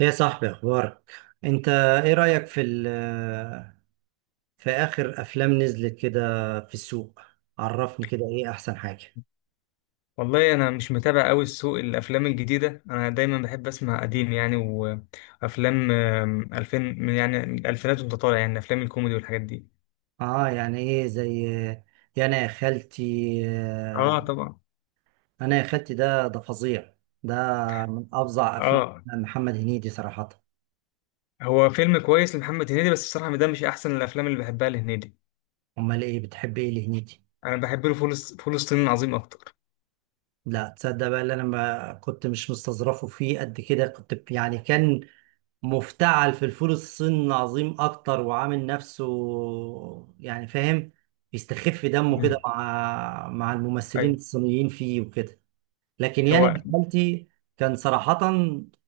يا صاحبي اخبارك؟ انت، ايه رأيك في اخر افلام نزلت كده في السوق؟ عرفني كده ايه احسن حاجة؟ والله، انا مش متابع قوي السوق الافلام الجديده. انا دايما بحب اسمع قديم، يعني وافلام 2000 يعني الالفينات وانت طالع، يعني افلام الكوميدي والحاجات دي. اه يعني ايه؟ زي يا انا يا خالتي. آه، اه، طبعا. انا يا خالتي ده فظيع. ده من افظع افلام اه. محمد هنيدي صراحة. هو فيلم كويس لمحمد هنيدي، بس الصراحه ده مش احسن الافلام اللي بحبها لهنيدي. امال ايه بتحب ايه لهنيدي؟ انا بحب له فول الصين العظيم اكتر. لا تصدق بقى، اللي انا ما كنت مش مستظرفه فيه قد كده. كنت يعني كان مفتعل في الفول الصيني العظيم اكتر، وعامل نفسه يعني فاهم، بيستخف دمه كده مم. مع الممثلين ايوه. الصينيين فيه وكده. لكن يعني هو. ابن خالتي كان صراحة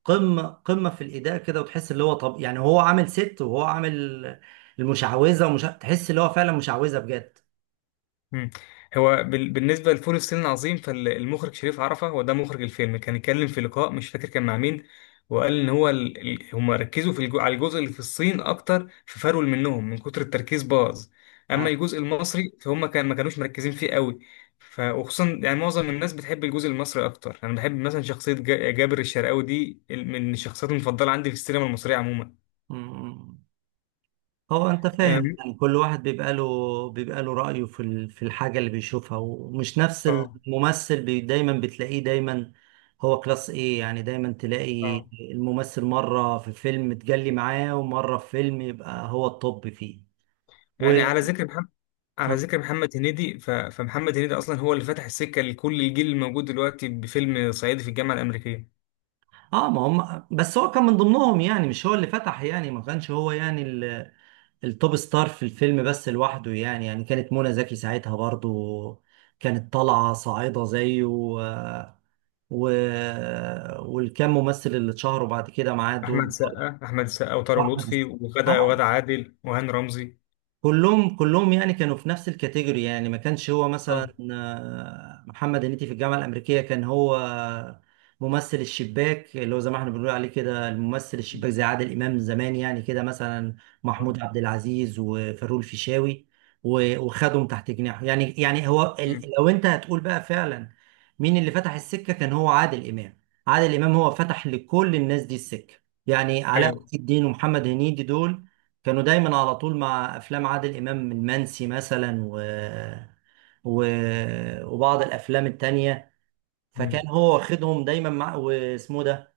قمة قمة في الأداء كده. وتحس اللي هو طب، يعني هو عامل ست وهو عامل المشعوذة، ومش تحس اللي هو فعلا مشعوذة بجد. مم. هو بالنسبة لفول الصين العظيم، فالمخرج شريف عرفة هو ده مخرج الفيلم، كان اتكلم في لقاء مش فاكر كان مع مين، وقال ان هو هم ركزوا على الجزء اللي في الصين اكتر، ففرول منهم من كتر التركيز باظ. اما آه. الجزء المصري فهم ما كانوش مركزين فيه قوي. وخصوصا يعني معظم الناس بتحب الجزء المصري اكتر. انا بحب مثلا شخصية جابر الشرقاوي دي، من الشخصيات المفضلة عندي في السينما المصرية عموما. م- م. هو انت فاهم أم... يعني كل واحد بيبقى له رأيه في الحاجة اللي بيشوفها. ومش نفس اه، الممثل بي دايما بتلاقيه دايما. هو كلاس ايه، يعني دايما تلاقي اه. الممثل مرة في فيلم تجلي معاه، ومرة في فيلم يبقى هو الطب فيه و... يعني على ذكر محمد هنيدي، فمحمد هنيدي اصلا هو اللي فتح السكه لكل الجيل الموجود دلوقتي بفيلم صعيدي في الجامعه الامريكيه. اه، ما هم بس هو كان من ضمنهم يعني، مش هو اللي فتح يعني، ما كانش هو يعني التوب ستار في الفيلم بس لوحده، يعني كانت منى زكي ساعتها برضو كانت طالعة صاعدة زيه و... والكام ممثل اللي اتشهروا بعد كده معاه دول برضه. احمد سقا وطارق واحمد لطفي الس- اه وغدا عادل وهاني رمزي. كلهم يعني كانوا في نفس الكاتيجوري، يعني ما كانش هو اه، مثلا محمد هنيدي في الجامعة الأمريكية كان هو ممثل الشباك، اللي هو زي ما احنا بنقول عليه كده الممثل الشباك زي عادل إمام زمان، يعني كده مثلا آه. محمود عبد العزيز وفاروق الفيشاوي وخدهم تحت جناحه، يعني هو مم. لو أنت هتقول بقى فعلا مين اللي فتح السكة، كان هو عادل إمام. عادل إمام هو فتح لكل الناس دي السكة، يعني علاء ايوه. ولي الدين ومحمد هنيدي دول كانوا دايما على طول مع افلام عادل امام، المنسي مثلا و... وبعض الافلام التانية. مم. فكان هو واخدهم دايما مع واسمه ده.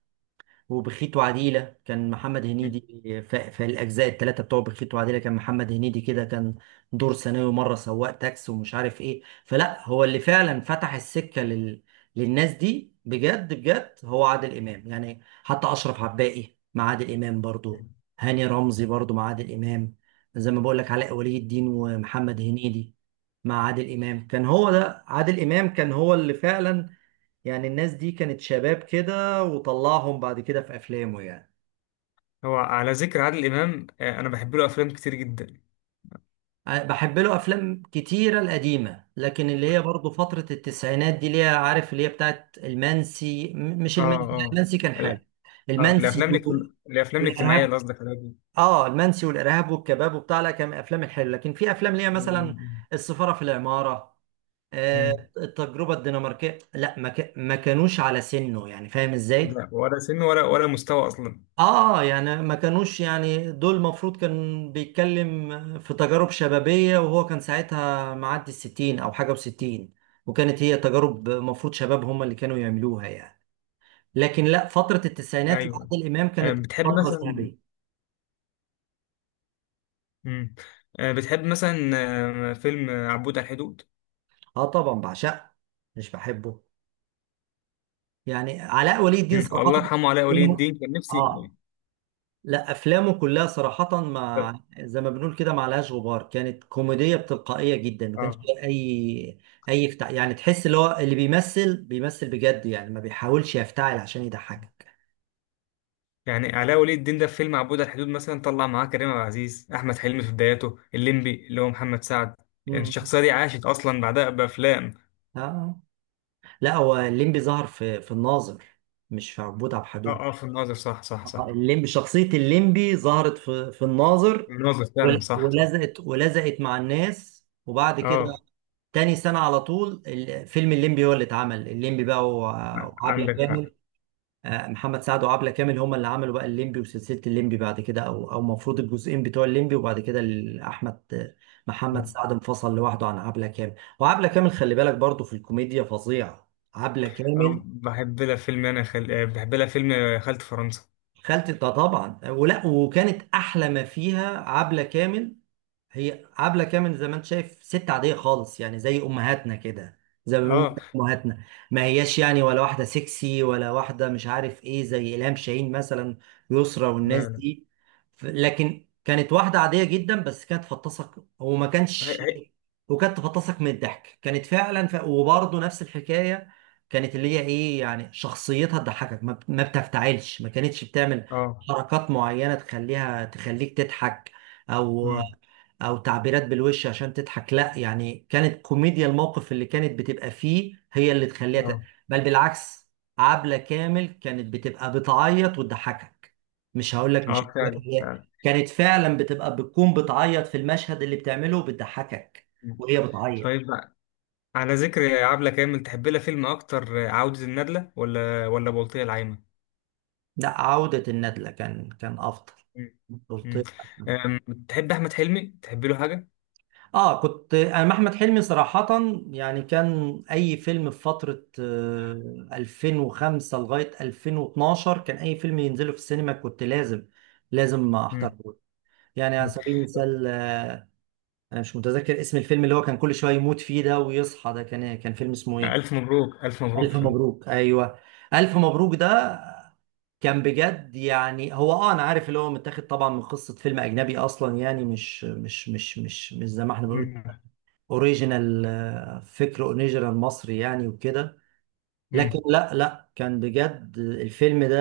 وبخيت وعديلة كان محمد مم. هنيدي، في الأجزاء الثلاثة بتوع بخيت وعديلة كان محمد هنيدي كده كان دور ثانوي، مرة سواق تاكس ومش عارف إيه. فلا هو اللي فعلا فتح السكة للناس دي بجد بجد، هو عادل إمام. يعني حتى أشرف عباقي مع عادل إمام برضو، هاني رمزي برضو مع عادل إمام، زي ما بقول لك علاء ولي الدين ومحمد هنيدي مع عادل إمام. كان هو ده عادل إمام كان هو اللي فعلا يعني الناس دي كانت شباب كده، وطلعهم بعد كده في افلامه يعني. هو على ذكر عادل امام، انا بحب له افلام كتير جدا. بحب له افلام كتيره القديمه، لكن اللي هي برضه فتره التسعينات دي، اللي هي عارف اللي هي بتاعت المنسي، مش المنسي، لا، اه، المنسي كان اه، لا، حال. اه. المنسي الافلام الاجتماعيه والارهاب، اللي قصدك عليها دي. اه المنسي والارهاب والكباب وبتاع، لا كان من الافلام الحلوه. لكن في افلام اللي هي مثلا مم. السفاره في العماره، آه مم. التجربه الدنماركيه، لا، ما كانوش على سنه يعني فاهم ازاي. لا، ولا سن، ولا مستوى اصلا. اه يعني ما كانوش يعني، دول المفروض كان بيتكلم في تجارب شبابية، وهو كان ساعتها معدي الستين او حاجة وستين، وكانت هي تجارب مفروض شباب هم اللي كانوا يعملوها يعني. لكن لا، فترة التسعينات ايوه. لعادل امام كانت بتحب فترة مثلا؟ ذهبية. مم. آه، بتحب مثلا فيلم عبود على الحدود؟ اه طبعا بعشقه، مش بحبه يعني علاء ولي الدين مم. صراحة. والله يرحمه علاء ولي الدين، كان اه نفسي. لا، افلامه كلها صراحه اه، مع مم. زي ما بنقول كده ما لهاش غبار، كانت كوميديه بتلقائيه جدا، ما كانش آه. فيها يعني تحس اللي هو اللي بيمثل بجد يعني ما بيحاولش يفتعل عشان يضحكك. يعني علاء ولي الدين ده في فيلم عبود على الحدود مثلا طلع معاه كريم عبد العزيز، احمد حلمي في بداياته، الليمبي اللي هو محمد سعد. يعني مم. الشخصيه دي عاشت اصلا بعدها بافلام. آه. لا هو الليمبي ظهر في الناظر، مش في عبود عبد الحليم. اه، اه، في الناظر، صح صح صح. الليمبي، شخصيه الليمبي ظهرت في الناظر، الناظر فعلا، ول- صح صح. ولزقت ولزقت مع الناس. وبعد كده اه، تاني سنة على طول فيلم الليمبي هو اللي اتعمل الليمبي بقى وعبلة عندك حق. كامل. محمد سعد وعبلة كامل هما اللي عملوا بقى الليمبي وسلسلة الليمبي بعد كده، او المفروض الجزئين بتوع الليمبي. وبعد كده ال- احمد محمد مم. سعد انفصل لوحده عن عبلة كامل، وعبلة كامل خلي بالك برضو في الكوميديا، فظيعة عبلة كامل. بحب لها فيلم خالة فرنسا. خالتي ده طبعا، ولا وكانت احلى ما فيها عبلة كامل. هي عبلة كامل زي ما انت شايف ست عادية خالص، يعني زي امهاتنا كده زي ما بيقولوا اه، امهاتنا، ما هياش يعني ولا واحدة سكسي ولا واحدة مش عارف ايه زي إلهام شاهين مثلا، يسرا والناس لا، لا. دي. لكن كانت واحدة عادية جدا بس كانت فطسك، وما هي- كانش هي- وكانت تفطسك من الضحك، كانت فعلا وبرضه نفس الحكاية. كانت اللي هي ايه يعني شخصيتها تضحكك، ما بتفتعلش، ما كانتش بتعمل اه. حركات معينة تخليها تخليك تضحك، او مم. او تعبيرات بالوش عشان تضحك. لا يعني كانت كوميديا الموقف اللي كانت بتبقى فيه هي اللي تخليها اه، بل بالعكس، عبلة كامل كانت بتبقى بتعيط وتضحكك. مش هقول لك مش اه، هقول لك فعلا هي فعلا. كانت فعلا بتبقى بتعيط في المشهد اللي بتعمله بتضحكك مم. وهي بتعيط. طيب بقى، على ذكر عبلة كامل، تحب لها فيلم اكتر؟ عودة الندلة ولا بلطية العايمة؟ لا عودة الندلة كان افضل. مم. قلت مم. لك. أم، تحب احمد حلمي؟ تحب له حاجة؟ اه كنت انا مع احمد حلمي صراحة، يعني كان اي فيلم في فترة 2005 لغاية 2012 كان اي فيلم ينزله في السينما كنت لازم لازم مم. احضره. يعني على مم. سبيل المثال انا مش متذكر اسم الفيلم، اللي هو كان كل شوية يموت فيه ده ويصحى ده، كان إيه؟ كان فيلم اسمه ايه؟ الف مبروك، الف مبروك ألف فعلا. مبروك! ايوه، ألف مبروك ده كان بجد يعني. هو اه انا عارف اللي هو متاخد طبعا من قصة فيلم اجنبي اصلا يعني، مش زي ما احنا بنقول مم. اوريجينال، فكر اوريجينال مصري يعني وكده. لكن مم. لا، لا، كان بجد الفيلم ده.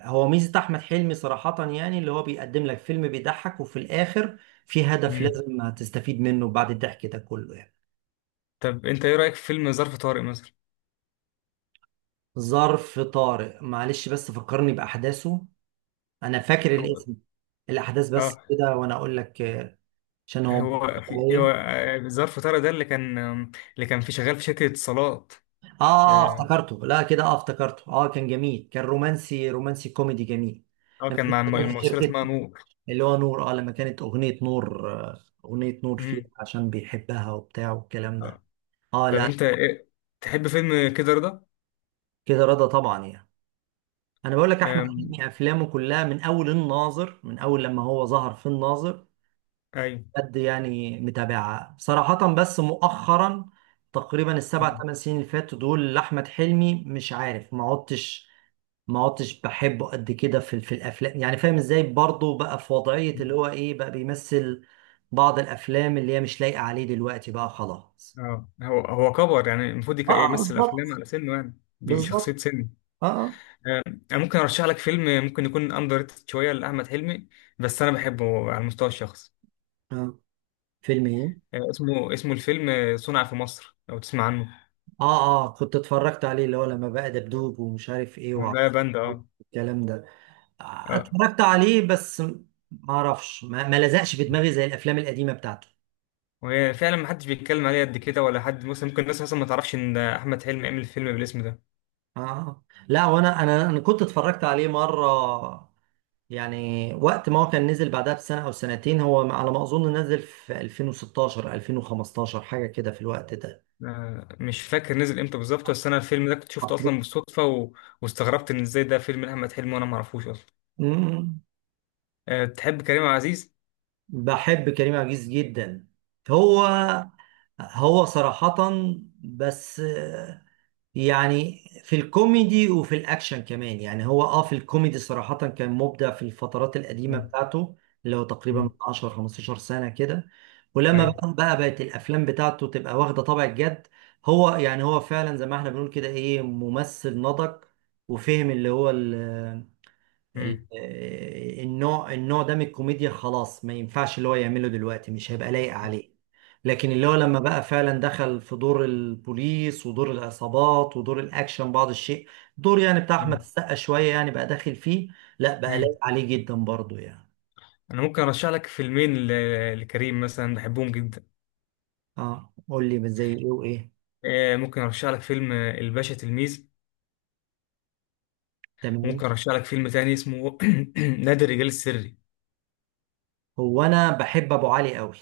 هو ميزة احمد حلمي صراحة، يعني اللي هو بيقدم لك فيلم بيضحك، وفي الاخر في هدف مم. لازم تستفيد منه بعد الضحك ده كله يعني. طب انت ايه رأيك في فيلم ظرف طارق مثلا؟ ظرف طارق، معلش بس فكرني باحداثه. انا فاكر هو. الاسم، الاحداث بس اه. كده وانا اقول لك. عشان هو هو مفكر في هو عليا. ظرف طارق ده اللي كان، اللي كان شغال في شركة اتصالات. اه، اه، افتكرته، لا كده، اه، افتكرته. اه كان جميل، كان رومانسي، رومانسي كوميدي جميل. لما كان كنت مع شغال في الممثلة اسمها شركة، نور. اللي هو نور، اه لما كانت اغنية نور اغنية نور فيها مم. عشان بيحبها وبتاع والكلام ده. اه، طب لا. انت ايه. تحب فيلم كده رضا؟ كده رضا طبعا يعني. انا بقول لك احمد أم... حلمي افلامه كلها من اول الناظر، من اول لما هو ظهر في الناظر، ايوه. قد يعني متابعة صراحة. بس مؤخرا تقريبا السبع مم. ثمان سنين اللي فاتوا دول لاحمد حلمي مش عارف ما عدتش بحبه قد كده في الافلام، يعني فاهم ازاي، برضه بقى في وضعية اللي هو ايه، بقى بيمثل بعض الافلام اللي هي مش لايقة عليه دلوقتي بقى خلاص. اه، هو كبر، يعني المفروض اه، يمثل افلام بالظبط، على سنه، يعني بالظبط. بشخصيه سن. اه، اه. انا ممكن ارشح لك فيلم ممكن يكون اندر ريتد شويه لاحمد حلمي، بس انا بحبه على المستوى الشخصي. آه. فيلم ايه؟ اسمه، الفيلم صنع في مصر، لو تسمع عنه. اه اه، كنت اتفرجت عليه، اللي هو لما بقى دبدوب ومش عارف ايه هم، ده وعقرب بند. اه، الكلام ده. اه. اتفرجت عليه بس ما اعرفش، ما لزقش في دماغي زي الافلام القديمة بتاعته. وهي فعلا ما حدش بيتكلم عليه قد كده، ولا حد مثلا. ممكن الناس اصلا ما تعرفش ان احمد حلمي عمل فيلم بالاسم ده. اه، لا، وانا انا انا كنت اتفرجت عليه مرة، يعني وقت ما هو كان نزل بعدها بسنة أو سنتين، هو على ما أظن نزل في 2016 2015 حاجة كده في الوقت ده. مش فاكر نزل امتى بالظبط، بس انا الفيلم ده كنت شفته اصلا بالصدفه واستغربت ان ازاي ده فيلم لاحمد حلمي وانا ما اعرفوش اصلا. مم. أه، تحب كريم عبد العزيز؟ بحب كريم عبد العزيز جدا. هو هو صراحة بس، يعني في الكوميدي وفي الاكشن كمان، يعني هو اه في الكوميدي صراحة كان مبدع في الفترات القديمة مم، بتاعته، اللي هو تقريبا من مم، 10 15 سنة كده. ولما ايوه. بقى بقت الافلام بتاعته تبقى واخدة طابع الجد. هو يعني هو فعلا زي ما احنا بنقول كده ايه، ممثل نضج وفهم اللي هو مم، النوع ده من الكوميديا خلاص ما ينفعش اللي هو يعمله دلوقتي مش هيبقى لايق عليه. لكن اللي هو لما بقى فعلا دخل في دور البوليس ودور العصابات ودور الاكشن بعض الشيء، دور يعني بتاع احمد مم، السقا شوية يعني بقى داخل فيه، لا بقى مم. لايق عليه جدا برضو يعني. انا ممكن ارشح لك فيلمين لكريم مثلا، بحبهم جدا. اه قول لي زي ايه وايه؟ أه، ممكن ارشح لك فيلم الباشا تلميذ. تمام. وممكن ارشح لك فيلم تاني اسمه نادي الرجال السري. هو انا بحب ابو علي قوي،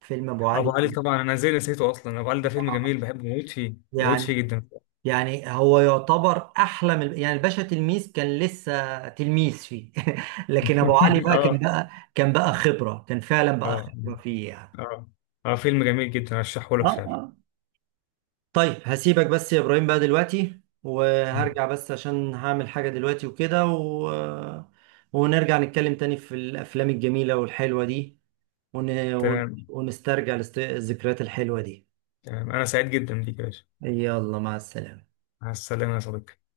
فيلم ابو ابو علي. علي؟ طبعا. انا ازاي نسيته اصلا؟ ابو علي ده فيلم جميل، آه. بحبه، بموت فيه، بموت فيه يعني جدا. يعني هو يعتبر احلى من، يعني الباشا تلميذ كان لسه تلميذ فيه. لكن ابو علي بقى كان اه، بقى كان بقى خبره، كان فعلا بقى اه، خبره فيه يعني. اه، اه، فيلم جميل جدا ارشحه اه، لك فعلا. اه. طيب هسيبك بس يا ابراهيم بقى دلوقتي، مم. وهرجع بس عشان هعمل حاجه دلوقتي وكده ونرجع نتكلم تاني في الافلام الجميله والحلوه دي تمام. ونسترجع الذكريات الحلوه دي. تمام، انا سعيد جدا بيك يا باشا. يلا مع السلامه. مع السلامة يا صديقي.